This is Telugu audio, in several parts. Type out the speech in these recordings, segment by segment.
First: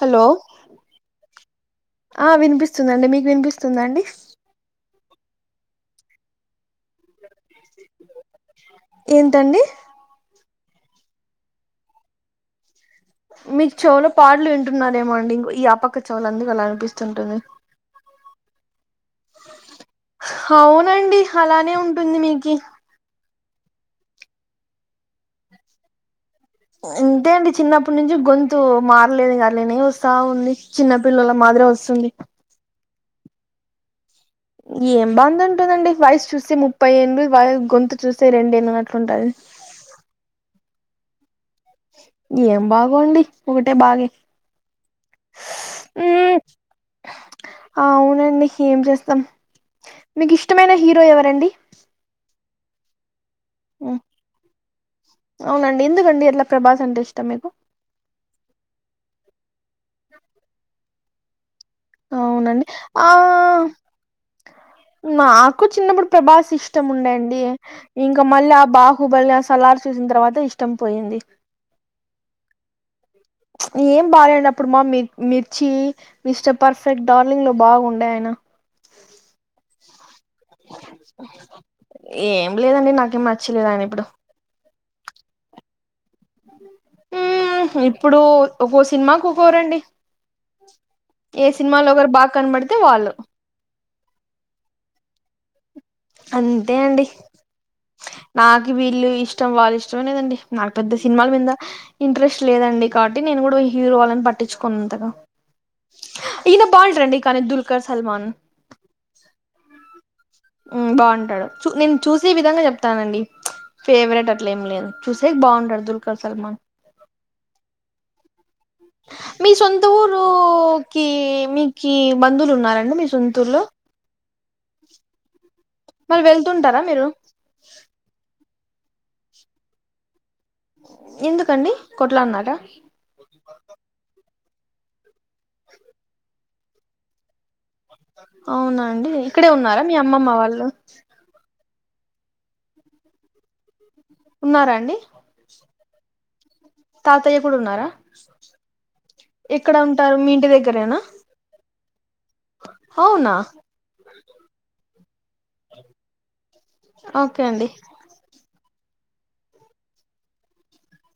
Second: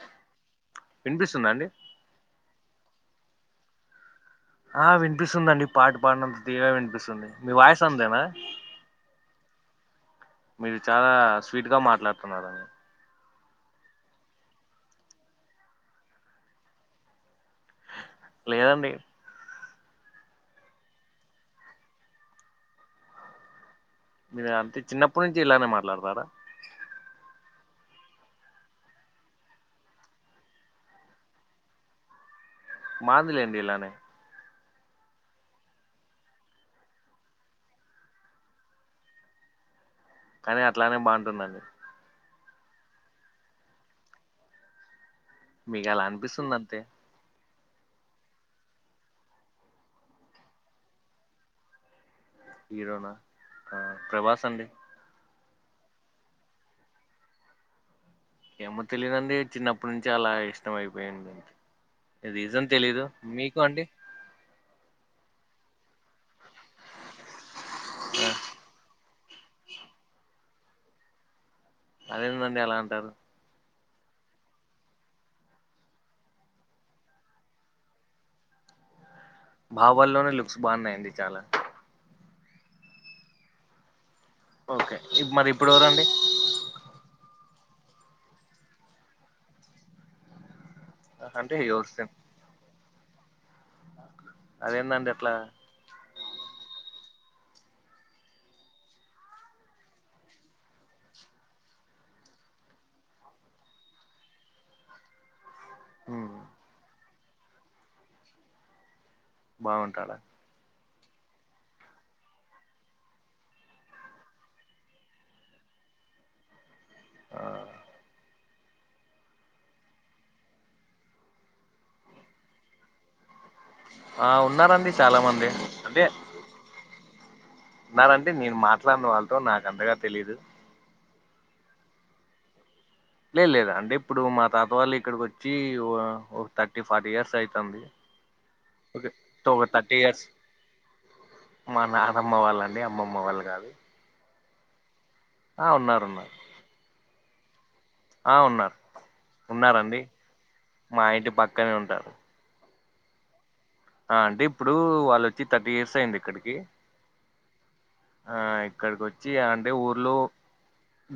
హలో? వినిపిస్తుందా అండి? ఆ వినిపిస్తుందండి. మీకు వినిపిస్తుందా అండి? ఆ, వినిపిస్తుందండి, పాట పాడినంత తీయ్యగా వినిపిస్తుంది. మీ వాయిస్ అంతేనా? ఏంటండి? మీది చాలా స్వీట్ గా మాట్లాడుతున్నారని మీకు చెవులో పాటలు వింటున్నారేమో అండి ఇం ఈ అపక్క చెవుల అందుకు అలా అనిపిస్తుంటుంది. లేదండి. హవునండి హలానే ఉంటుంది మీకి మీరు అంతే చిన్నప్పటి నుంచి ఇలానే మాట్లాడతారా? ఇంతే అండి చిన్నప్పటి నుంచి గొంతూ మారలేదు. గదులేనే వస్తా ఉంది. చిన్న పిల్లల మాదిరే ఒస్తుంది. మాది లేండి ఇలానే ఏం బాంద ఉంటుందండి? వయసు చూస్తే, ముప్పై ఏళ్ళు వై గొంతు చూస్తే, రెండేళ్ళు అన్నట్లుంటది. కనీ అట్లానే బాగుంటుందండి. ఏం బాగో అండి? ఒకటే బాగే మీకలా అనిపిస్తుంది అంతే ఆ అవునండి ఏం జేస్తం? మీకు ఇష్టమైన హీరో ఎవరండి? హీరోనా? ఆ ఉమ్, ప్రభాస్ అండి. అవునండి ఎందుకండీ అట్లా ప్రభాస్ అంటే ఇష్టం మీకు ఏమో తెలియదండి చిన్నప్పుడు నుంచి అలా ఇష్టమైపోయింది అవునండి రీజన్ తెలియదు ఆ మీకు అండి నాకు చిన్నప్పుడు ప్రభాస్ ఇష్టం ఉండండి ఇంకా మళ్ళీ ఆ బా హుబ్బల్ల సలార్ చూసిన తర్వాత ఇష్టం పోయింది అదేనండి అలా అంటారు ఏం బాగాలేనప్పుడు మా మి మిర్చి మిస్టర్ ఫర్ఫెక్ట్ డార్లింగ్ లో బాగుండే ఆయన భావాల్లోనే లుక్స్ బాగున్నాయండి చాలా ఏం లేదండి నాకేం నచ్చలేదండి ఇప్పుడు ఓకే మరి ఇప్పుడు ఎవరండీ ఉ హు ఇప్పుడు ఒక సినిమాకు ఒక్కోరండి ఏ అంటే సినిమాలో ఎవరు ఒకరు బాగా కనపడితే వాళ్ళు అదేందండి అట్లా అంతే అండి నాకు వీళ్ళు ఇష్టం వాళ్ళు ఇష్టమే లేదండి నాకు పెద్ద సినిమాల మింద ఇంట్రెస్ట్ లేదండి కాబట్టి నేను కూడా హీరో వాళ్ళని పట్టించుకోను అంతగా ఉమ్ ఈయన బాగుంటాడండి కానీ దుర్గా సల్మాన్ బాగుంటాడా ఉ బాగుంటాడు చూ నేను చూసే విధంగా చెప్తానండి ఫేవరెట్ అట్ల ఏం లేదు చూసే బాగుంటాడు దుర్గా సల్మాన్ ఆ మీ సొంత ఊరు కి మీకీ బంధువులు ఉన్నారండి మీ సొంతూరులో ఆ ఉన్నారండి చాలా మంది అంటే మరి వెళ్తుంటారా మీరు నాన్నంటే నేను మాట్లాడను వాళ్ళతో నాకు ఇంతగా తెలీదు ఎందుకండీ కొట్లో అన్నారా లేదు లేదు అంటే ఇప్పుడు మా తాతవాళ్లు ఇక్కడికి వచ్చి ఓ థర్టీ ఫార్టీ ఇయర్స్ అయితాంది అవునండి ఇక్కడే ఉన్నారా మీ అమ్మమ్మ వాళ్లు మా నాన్నమ్మ వాళ్లండి అమ్మమ్మ వాళ్లు కాదు ఉన్నారండి ఆ ఉన్నారు ఉన్నారు తాతయ్య కూడా ఉన్నారా ఆ ఉన్నారు ఇక్కడ ఉంటారు మీ ఇంటి దగ్గరేనా ఇక్కడే ఉంటాను అవునా ఆ అంటే ఇప్పుడు వాళ్లొచ్చి థర్టీ ఇయర్స్ అయింది ఇక్కడికి ఓకే అండి ఆ ఇక్కడికొచ్చి అంటే ఊర్లో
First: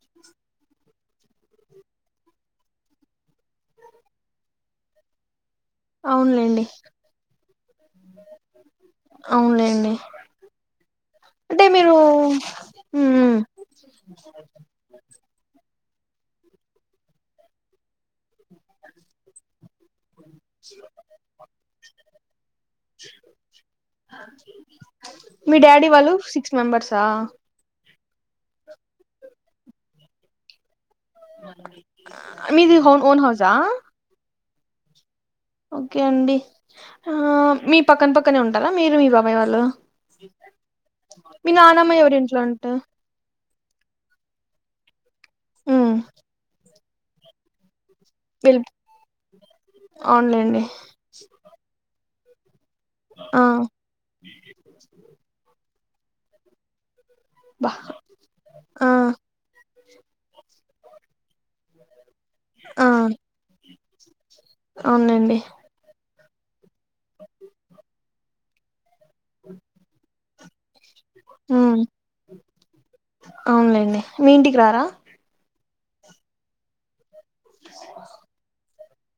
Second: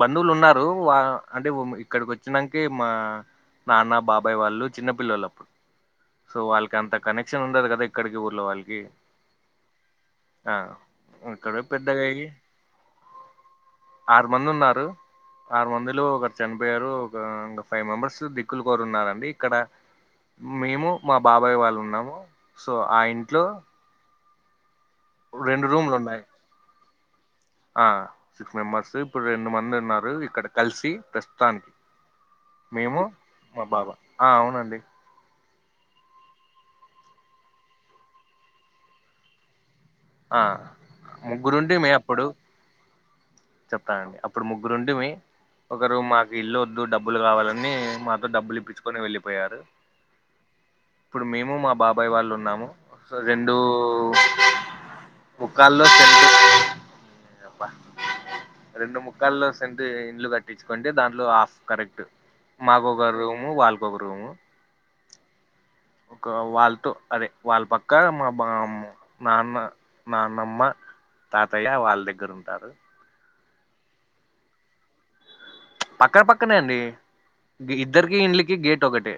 బంధువులు ఉన్నారు వా అంటే అక్కడికి వచ్చినంకే మా నాన్న బాబాయ్ వాళ్ళు చిన్నపిల్లలు అప్పుడు సో అవునులేండి వాళ్ళకి అంత కనెక్షన్ ఉండదు కదా ఇక్కడికి ఊర్లో వాళ్ళకి అవునులేండి ఆ ఇక్కడే అంటే మీరు పెద్దగాయి ఉమ్ ఆరు మంది ఉన్నారు ఆరు మందిలో ఒకరు చనిపోయారు ఒక ఇంకా ఫైవ్ మెంబర్స్ దిక్కులు ఉన్నారండి ఇక్కడ మేము మా బాబాయ్ వాళ్ళు ఉన్నాము సో ఆ ఇంట్లో మీ రెండు డాడీ రూమ్లు వాళ్లు ఉన్నాయి సిక్స్ మెంబర్స్ ఆ ఆ సిక్స్ మెంబర్స్ ఇప్పుడు రెండు మంది ఉన్నారు ఇక్కడ కలిసి ప్రస్తుతానికి మీది హోన్ మేము ఓన్ హౌసా మా బాబా ఆ అవునండి ఓకే అండి ఆ మీ పక్కన పక్కనే ఉంటారా మీరు మీ బాబాయి వాళ్ళు ఆ మీ ముగ్గురుంటిమి నానమ్మ అప్పుడు ఎవరింట్లో ఉంట చెప్తానండి అప్పుడు ముగ్గురుంటిమి ఉమ్ ఒకరు మాకు ఇల్లు వద్దు డబ్బులు కావాలని మా వెళ్ డబ్బులు ఇప్పించుకొని వెళ్ళిపోయారు అవునులేండి ఇప్పుడు మేము మా బాబాయ్ వాళ్ళు ఉన్నాము సొ ఆ రెండూ ముక్కాల్లో చె బా ఆ రెండూ ముక్కాల్లో టె ఇండ్లు కట్టించుకుంటే దాంట్లో హఫ్ కరెక్ట్ మాకొక రూము వాళ్ళకొక రూము అవునండి ఒక వాళ్ళతో అదే వాళ్ళ పక్క మా బా నాన్న నాన్నమ్మ ఉమ్ తాతయ్య వాళ్ళ దగ్గర ఉంటారు అవునులేండి మీ ఇంటికి రారా పక్క పక్కనే అండి ఇద్దరిక ఇండ్లకి గేట్ ఒకటి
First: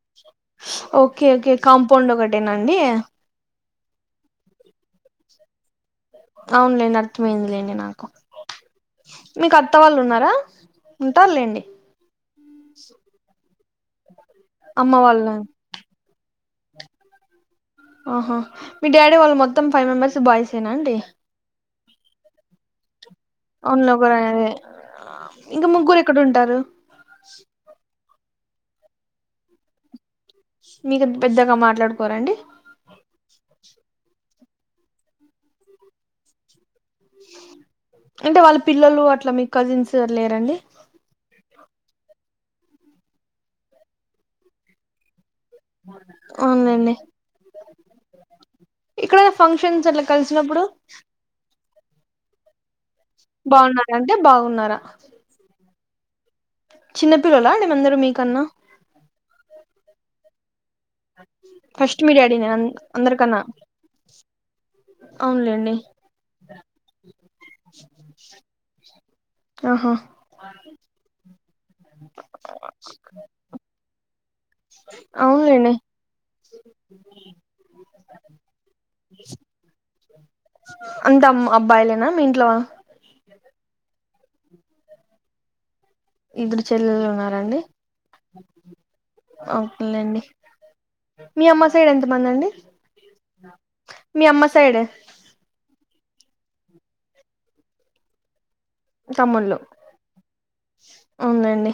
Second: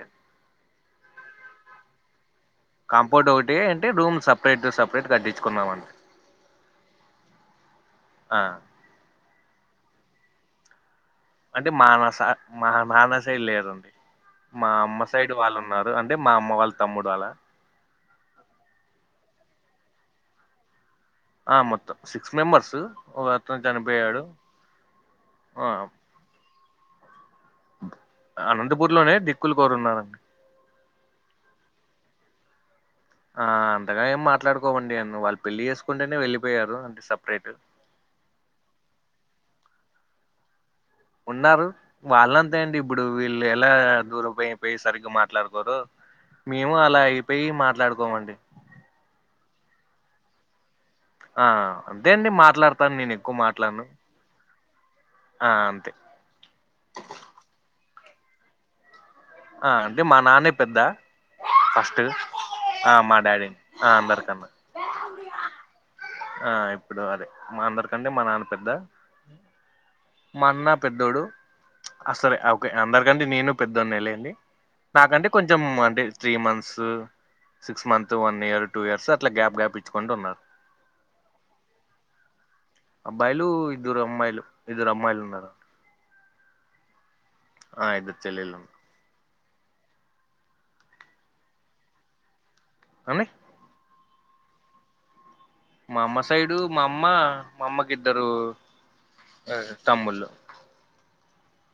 ఓకే ఓకే కాంపౌండ్ ఒకటేనాండి ఫోటో ఒకటి అంటే రూమ్ సపరేట్ సపరేట్ కట్టించుకున్నామండి అవునులేండి అర్థమైంది లేండి నాకు ఆ మీకు అత్తవాళ్ళు ఉన్నారా ఉంటారులేండి అంటే మా నా మా నాన్న సైడ్ లేరండి మా అమ్మ సైడ్ వాళ్ళు ఉన్నారు అంటే మా అమ్మ వాళ్ళ తమ్ముడు ఆలా ఆహా మీ డాడీ వాళ్ళు మొత్తం ఫైవ్ మెంబర్స్ బాయ్సేనా అండి ఆ మొత్త సిక్స్ మెంబర్స్ ఒక అతను అన్లోగర చనిపోయాడు అదే ఆ ఇంకా ముగ్గురు ఎక్కడ ఉంటారు అనంతపూర్ లోనే దిక్కులు కోరు ఉన్నారండి మీకు అంత పెద్దగా మాట్లాడుకోరండి ఆ అంతగా ఏం మాట్లాడుకోమండి అన్ను వాళ్ళు పెళ్లి చేసుకుంటేనే వెళ్ళిపోయారు అంటే సపరేట్ అంటే వాళ్ళ పిల్లలు అట్లా మీ కజిన్స్ అట్లా లేరండి ఉన్నారు వాళ్ళంతా ఏంది ఇప్పుడు వీళ్ళు ఎలా దూరం పో పోయి సరిగ్గా మాట్లాడు కొరో మేము అవునండి అలా అయిపోయి మాట్లాడుకోమండి ఇక్కడ ఫంక్షన్స్ అట్లా కలిసినప్పుడు ఆ అంతే అండి మాట్లాడతాను నేను ఎక్కువ మాట్లాడను బాగున్నారా అంటే బాగున్నారా ఆ అంతే చిన్నపిల్లలా అండి అందరు మీకన్నా ఆ అంటే మా నాన్నే పెద్ద ఫస్ట్ మీ డాడీ నే ఆ మా అందరికన్నా డాడిని ఆ అందరికన్న అవునులేండి ఆ ఇప్పుడు అదే మా అందరికన్న మా నాన్న పెద్ద ఆహా మా అన్న పెద్దోడు ఆ సరే ఆ ఓకే అందరికంటే నేను పెద్దోన్న లేండి నాకంటే కొంచెం అవునులేండి అంటే three months six month one year two years అట్లా గ్యాప్ గ్యాప్ ఇచ్చుకుంటు ఉన్నారు అంత అబ్బాయిలేనా మీ ఇంట్లో అబ్బాయిలు ఇద్దరు అమ్మాయిలు ఇద్దరు అమ్మాయిలు ఉన్నారు ఇద్దరు చెల్లెలు ఉన్నారండి ఆ ఇద్దరు చెల్లెళ్ళు ఓకేనండి మీ అమ్మ సైడ్ ఎంతమంది అండి అండి మీ అమ్మ సైడ్ మా అమ్మ సైడు మా అమ్మ మా అమ్మకి ఇద్దరు తమ్ముళ్లు తమ్ముళ్ళు ఉందండి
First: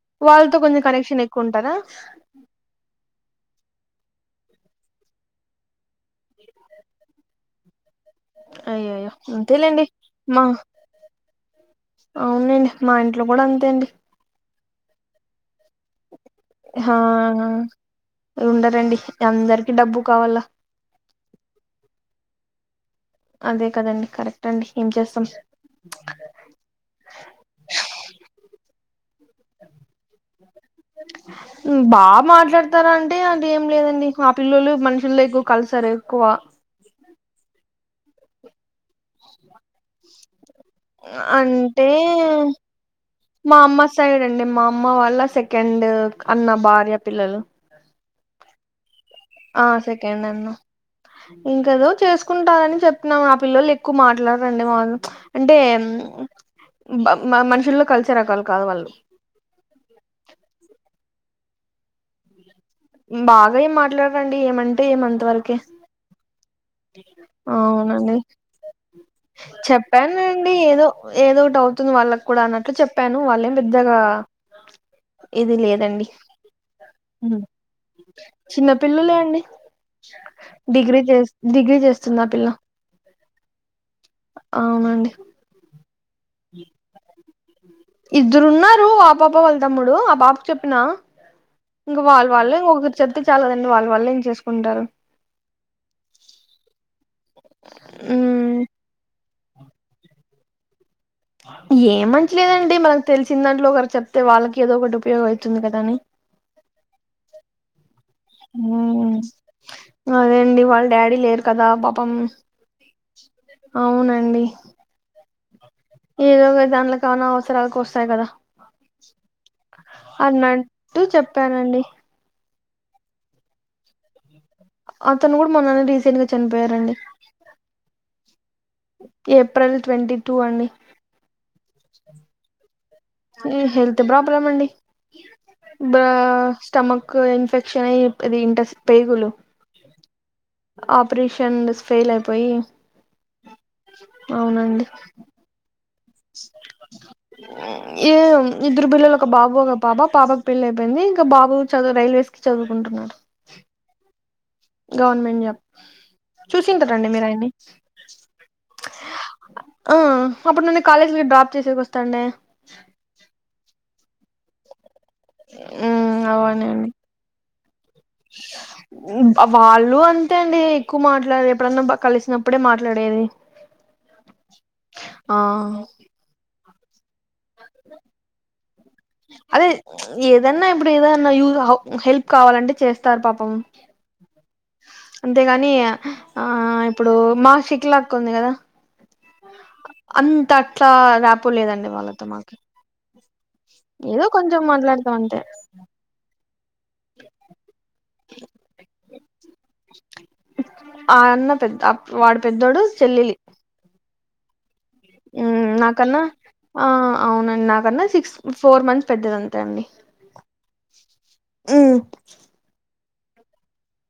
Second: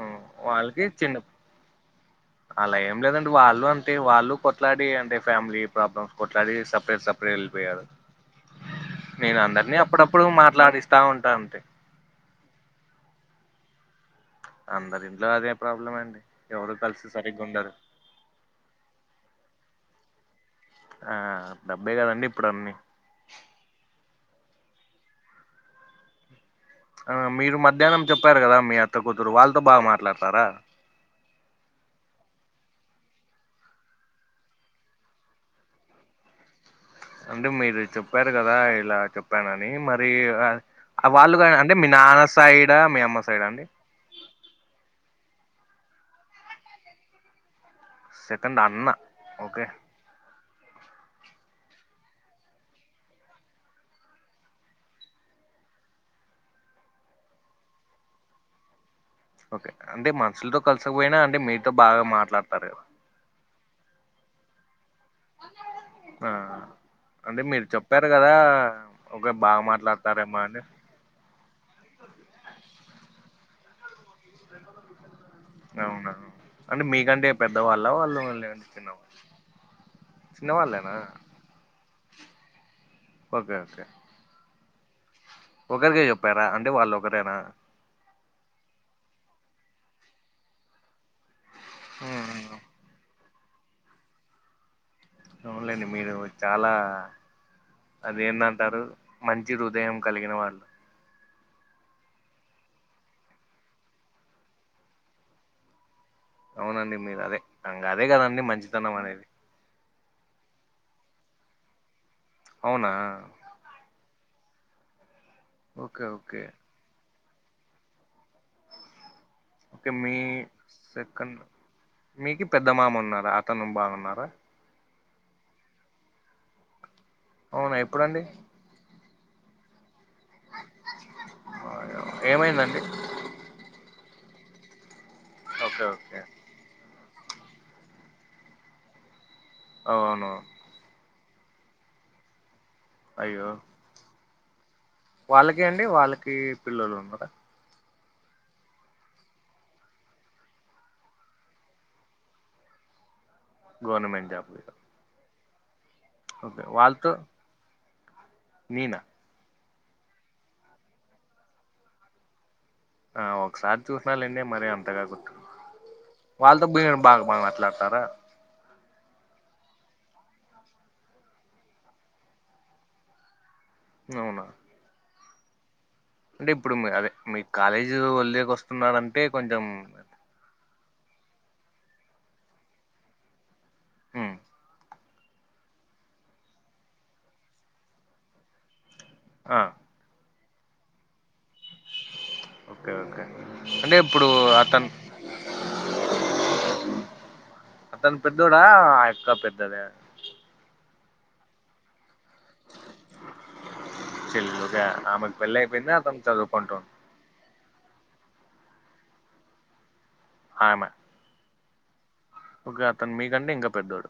ఉమ్, వాళ్ళతో కొంచెం వాళ్ళకి చిన్న కనెక్షన్ ఎక్కువ ఉంటారా అలా ఏం లేదండి వాళ్ళు అంటే వాళ్ళు కొట్లాడి అంటే ఫ్యామిలీ ప్రాబ్లమ్స్ కొట్లాడి సపరేట్ సపరేట్ వెళ్ళిపోయారు అయ్యయ్యో నేను అందరినీ అంతేలేండి అప్పుడప్పుడు మా మాట్లాడిస్తా ఉంటా అంటే అవునండి మా ఇంట్లో కూడా అంతే అండి అందరి ఇంట్లో అదే ప్రాబ్లం అండి ఎవరు ఆ కలిసి సరిగ్గా ఉండరు ఉండరండి అందరికి డబ్బు కావాలా ఆ డబ్బే కదండి ఇప్పుడు అన్ని అదే కదండి కరెక్ట్ అండి ఏం చేస్తాం ఆ మీరు మధ్యాహ్నం చెప్పారు కదా మీ అత్త కూతురు వాళ్ళతో బాగా మాట్లాడతారా మ్మ్ బాగా మాట్లాడతారా అంటే అదేం లేదండి మా పిల్లలు మనుషుల్లో ఎక్కువ కలిసరు ఎక్కువ అంటే మీరు చెప్పారు కదా ఇలా చెప్పానని మరి వాళ్ళు కా అంటే మీ నాన్న సైడ్ మీ అమ్మ సైడ మా అండి అమ్మ సైడ్ అండి మా అమ్మ వాళ్ళ సెకండ్ అన్న భార్య పిల్లలు సెకండ్ అన్న ఆ ఓకే సెకండ్ అన్న ఇంకదో చేసుకుంటనని చెప్పినం ఆ పిల్లొల్లు ఎక్కువ మాట్లారండి మాతో అంటే బా మ మ మనుషుల్లో కలిసే రకాలు కాదు వాళ్ళు ఓకే అంటే మనుషులతో కలిసికపోయినా అంటే మీతో బాగా మాట్లాడతారు మ్మ్ బాగా ఏం మాట్లారండి ఏమంటే ఎం అంత వరకే ఆ అంటే మీరు చెప్పారు అవునండి కదా ఒకే బాగా మాట్లాడతారెమో చెప్పానండి అని ఏదో ఒకటి అవుతుంది వాళ్ళకి కూడా అన్నట్టు చెప్పాను వాళ్ళేం పెద్దగా ఇ ఇది క లేదండి అవునా అంటే మీకంటే ఉమ్. పెద్దవాళ్ళ వాళ్ళు మళ్ళీ చిన్న చిన్నవ పిల్లలే అండి డిగ్రీ చేస్ డిగ్రీ చేస్తుంది ఆ పిల్ల ఓకే ఓకే అవునండి ఒకరికే చెప్పారా అంటే వాళ్ళు ఒకరేనా ఇద్దరు ఉన్నారు ఆ పాప వాళ్ళు తమ్ముడు ఆ పాప చెప్పినా ఇంగ వాళ్ళు ఉమ్, వాళ్ళే ఇంకొకరు చెప్తే చాలదండి వాళ్ళు వాళ్ళే యూస్ చేసుకుంటారు అవునులేండి మీరు చాలా అది ఉమ్, ఏందంటారు మంచి హృదయం కలిగిన వాళ్ళు ఏం మంచిలేదండి మనకు తెలిసిన దాంట్లో ఒకరు చెప్తే వాళ్ళకి ఏదో ఒకటి ఉపయోగం అయితుంది కదా అని అవునండి మీరు అదే ఇంగ అదే కదండి మంచితనం ఉమ్ అనేది అదేండి వాళ్ళ డాడీ లేరు కదా పాపం అవునా అవునండి ఓకే ఇది ఓకే దాన్ల అన అవసరాలు కోస్తాయి కదా ఓకే మీ అన్నట్టు సెకండ్ చెప్పానండి మీకు పెద్ద మామ ఉన్నారా అతను బాగాన్నారా అతను కూడా మొన్ననే రీసెంట్ గా చనిపోయారండి అవునా ఎప్పుడండి ఏప్రిల్ ట్వంటీ టూ అండి అయ్యే ఏమైందండి ఈ హెల్త్ ప్రాబ్లం అండి ఓకే బ ఓకే స్టమక్ ఇన్ఫెక్షనయి దింటది ఇంటస్ పేగులు అవునా ఆపరీషన్స్ ఫెయిలయిపోయి అయ్యో వాళ్ళకి అండి వాళ్ళకీ పిల్లలున్నరా ఈ ఇద్దరు పిల్లలు ఒక బాబు ఒక పాప పాబకు పెళ్లైపోయింది ఇంక బాబు చదువు రైల్వేస్ కి చదువుకుంటున్నారు గవర్నమెంట్ జాబ్ గురించ గవర్నమెంట్ జాబ్ చూసింటరండి వాళ్ళతో మీరాయన్ని నేనా ఆ అప్పుడు నన్ను కాలేజిలో డ్రాప్ చేసేకి వస్తాండే ఆ ఒకసారి చూసినాలెండి మరీ అంతగా గుర్ మ్మ్ వాళ్ళతో బి అవునండి బాగ బాగ మాట్లాడతారా మ్మ్ వాళ్ళు అంతే అండి ఎక్కువ మాట్లాడరు ఎప్పుడన్నా బ కలిసినప్పుడే మాట్లాడేది అవున ఆ అంటిప్పుడు మరదే మీ కాలేజీవల్లేక వస్తున్నారం అదే మ్చ్ ఏదన్నా ఇప్పుడేదన్నా యూ హెల్ప్ కావాలంటే చేస్తారు పాపం ఉమ్, అంతేగానీ ఆ ఇప్పుడూ మాషిక్లక్క ఉంది గదా అ అంతట్లా రాపో లేదండి వాళ్ళతో మాకి ఒకే ఒకే అంటే ఏదో ఇప్పుడూ కొంచెం అతన్ మాట్లాడతాం అంతే అతను పెద్దోడా ఆయక్క పెద్దదా ఆ అన్న పెద్ద వాడు పెద్దోడు చెల్లిల్ చెల్లవుద్దా మ్మ్ నాకన్నా ఆ అవునండ్ నాకన్న ఫోర్ మంత్ పెద్దదంతే అండి ఆమె ఉమ్ ఓకే అతను మీకంటే ఇంకా పెద్దోడు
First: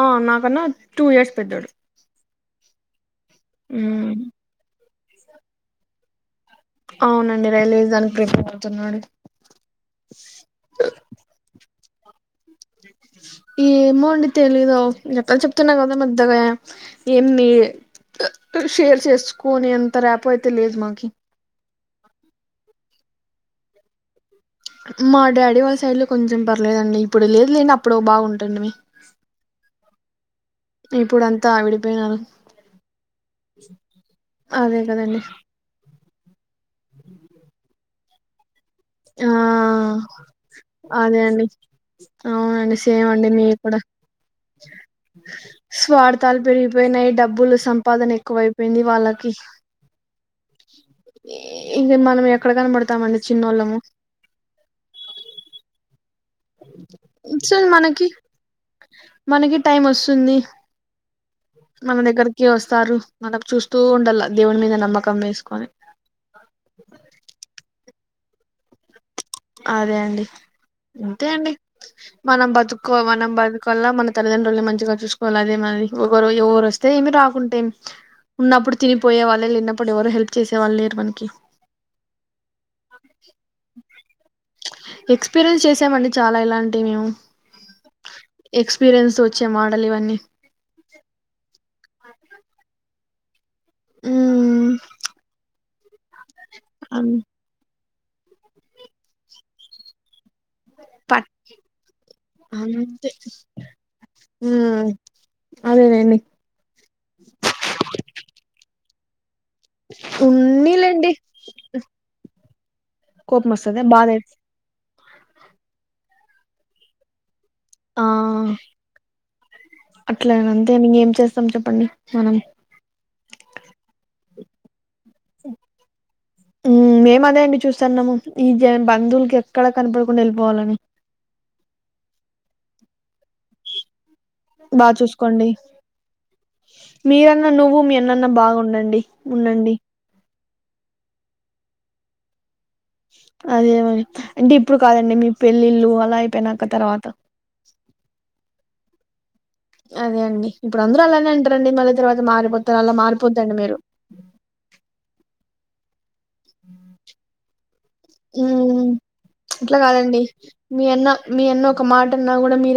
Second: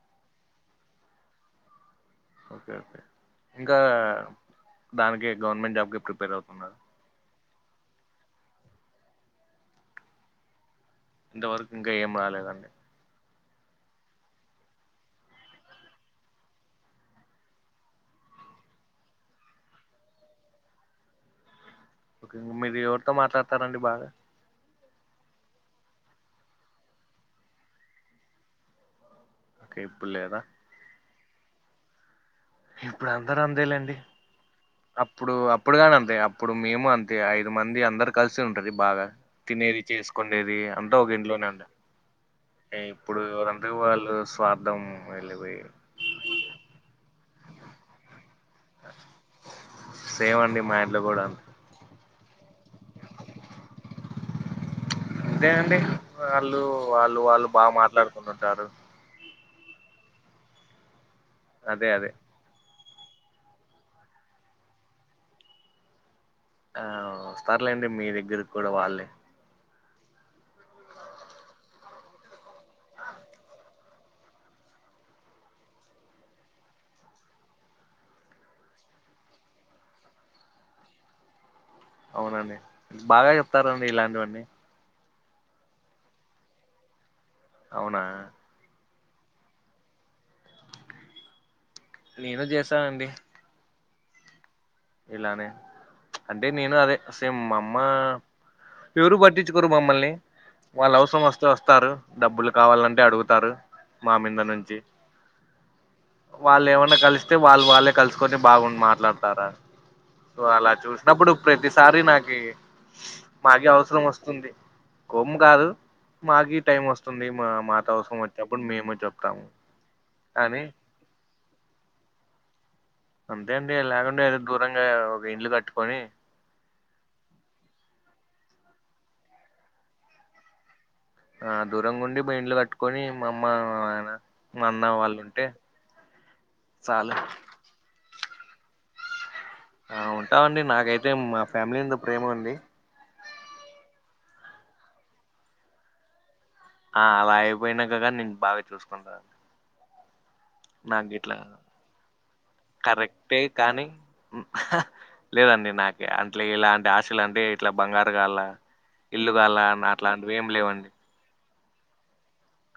ఆ నాకన్నా టూ ఇయర్స్ పెద్దడు ఒకే ఒకే ఇంకా ఉమ్ దానికి గవర్నమెంట్ జాబ్కి ప్రిపేర్ అవుతున్నార అవునండి రైల్వే దానికి ప్రిపేర్ అవుతున్నాడు ఇంత వరకు ఇంక ఏం రాలేదండి ఏమో అండి తెలీదు [unintelligible] చెప్తున్నాగదా ముద్దగా ఏమి షేర్ చేసుకోనే అంత ర్యాపో అయితే లేదు మాకి ఒకే మీది ఎవరితో మాట్లాడతారండి బాగ మా డాడీ వాళ్ళ సైడ్లో కొంచం పర్లేదండి ఇప్పుడు లేదులేండి అప్పుడు బాగుంటుండిమి ఓకే ఇప్పుడ్ లేదా ఇప్పుడంతా విడిపోయినారు ఇప్పుడందరు అంతే లెండి అదే కదండి అప్పుడూ అప్పుడు గనంతే అప్పుడు మేము అంతే ఐదు మంది అందరు కలిసి ఉంటది బాగ ఆ తినేది చేసుకుండేదీ అంతా ఒక ఇంట్లోనే అండి అవునండి సేమండి మేం కుడ వాళ్ళు స్వార్థం వెళ్ళిపోయి స్వా ర్థాలు పెరిగిపోయినయి డబ్బులు సంపాదన ఎక్కువైపోయింది వాళ్ళ సేమండి మా ఇంట్లో గూడా ఇంగ మనం ఎక్కడ కనపడతామండి చిన్నోళ్ళము తే అండి వాళ్ళు వాళ్ళు వాళ్ళు బాగ మాట్లాడుకుండంటారు మనకీ టైం వస్తుంది అదే మన అదే దగ్గరకీ వస్తారు మనం చూస్తూ ఉండాల దేవుని మీద నమ్మకం వేసుకొని ఆ వస్తర్లేండి మీ దగ్గర కూడా వాళ్ళే అదే అండి అంతే అండి మనం బతుకు మనం బతుకులా మన తల్లిదండ్రులని మంచిగా చూసుకోవాలి అదే మ ఎవరు ఎవరు వ వత్తే ఏం రాకుంటేం ఉన్నప్పుడు తినిపోయే వాళ్ళు లేనప్పుడు ఎవరు హెల్ప్ చేసే వాళ్ళు లేరు మనకి అవునండి బాగా చెప్తారండి ఇలాంటివన్నీ ఎక్స్పీరియన్స్ చేసామండి చాలా ఇలాంటివి మేము అవునా ఎక్స్పీరియన్స్తో వచ్చే మాటలు ఇవన్నీ నేను చేశానండి ఉం ఇలానే అంటే నేను అదే అన్ సేమ్ మా అమ్మ ఎవరూ పట్టించుకోరు మమ్మల్ని వాళ్ళు అవసరం పట్ వస్తే వస్తారు డబ్బులు కావాలంటే అంతే అడుగుతారు మా మీంద నుంచి అదెలెండి వాళ్ళు ఏమైన్నా కలిస్తే వాళ్ళు వాళ్ళే కలుసుకొని బాగుండి మాట్లాడతారా సో అలా ఉన్నీలేండి చూసినప్పుడు ప్రతిసారి నాకి కోపం మాగే వస్తదా అవసరం బాధ వస్తుంది కోపం కాదు మాకి టైం వస్తుంది మా మా ఆ అవసరం వచ్చినప్పుడు మేము చెప్తాము అని ఇంగేం చెస్ చెప్పండి మనం అంతే అండి లేకుండా ఏదో దూరంగా ఒక ఇండ్లు కట్టుకొని ఉం మేము అదే అండి చూస్తాన్నాము ఈ జ బంధువులకి ఎక్కడ కనపడకుండా వెళ్ళిపోవాలని ఆ దూరంగా ఉండి బ ఇండ్లు కట్టుకొని మా అమ్మ మా నానా బాగా చూసుకోండి చాలు మీరన్నా నువ్వు మీ మీరన్న బాగుండండి ఉండండి ఆ ఉంటావండి నాకైతే మా ఫ్యామిలీందు ప్రేమ ఉంది అదే మరి అంటే ఇప్పుడు కాదండి మీ పెళ్ళిళ్ళు అలా అయిపోయిన ఆ అలా అయిపోయినాకగానీ నేను బాగా చూసుకుంటను అదే అండి ఇప్పుడు అందరు అలానే ఇట్లా అంటారండి మళ్ళీ తర్వాత మారిపోతారు అలా కరెక్టే మారిపోందండి మీరు కానీ లేదండి నాకే అట్లే ఇలాంటి ఆశలు అంటే ఇట్లా బంగారు కాళ ఉమ్ ఇల్లు కాల ఇట్లా కాదండి అట్లాంటివి ఏమి మీ లేవండి అన్న మీ అన్నో ఒక మాటన్నా కూడా మీరు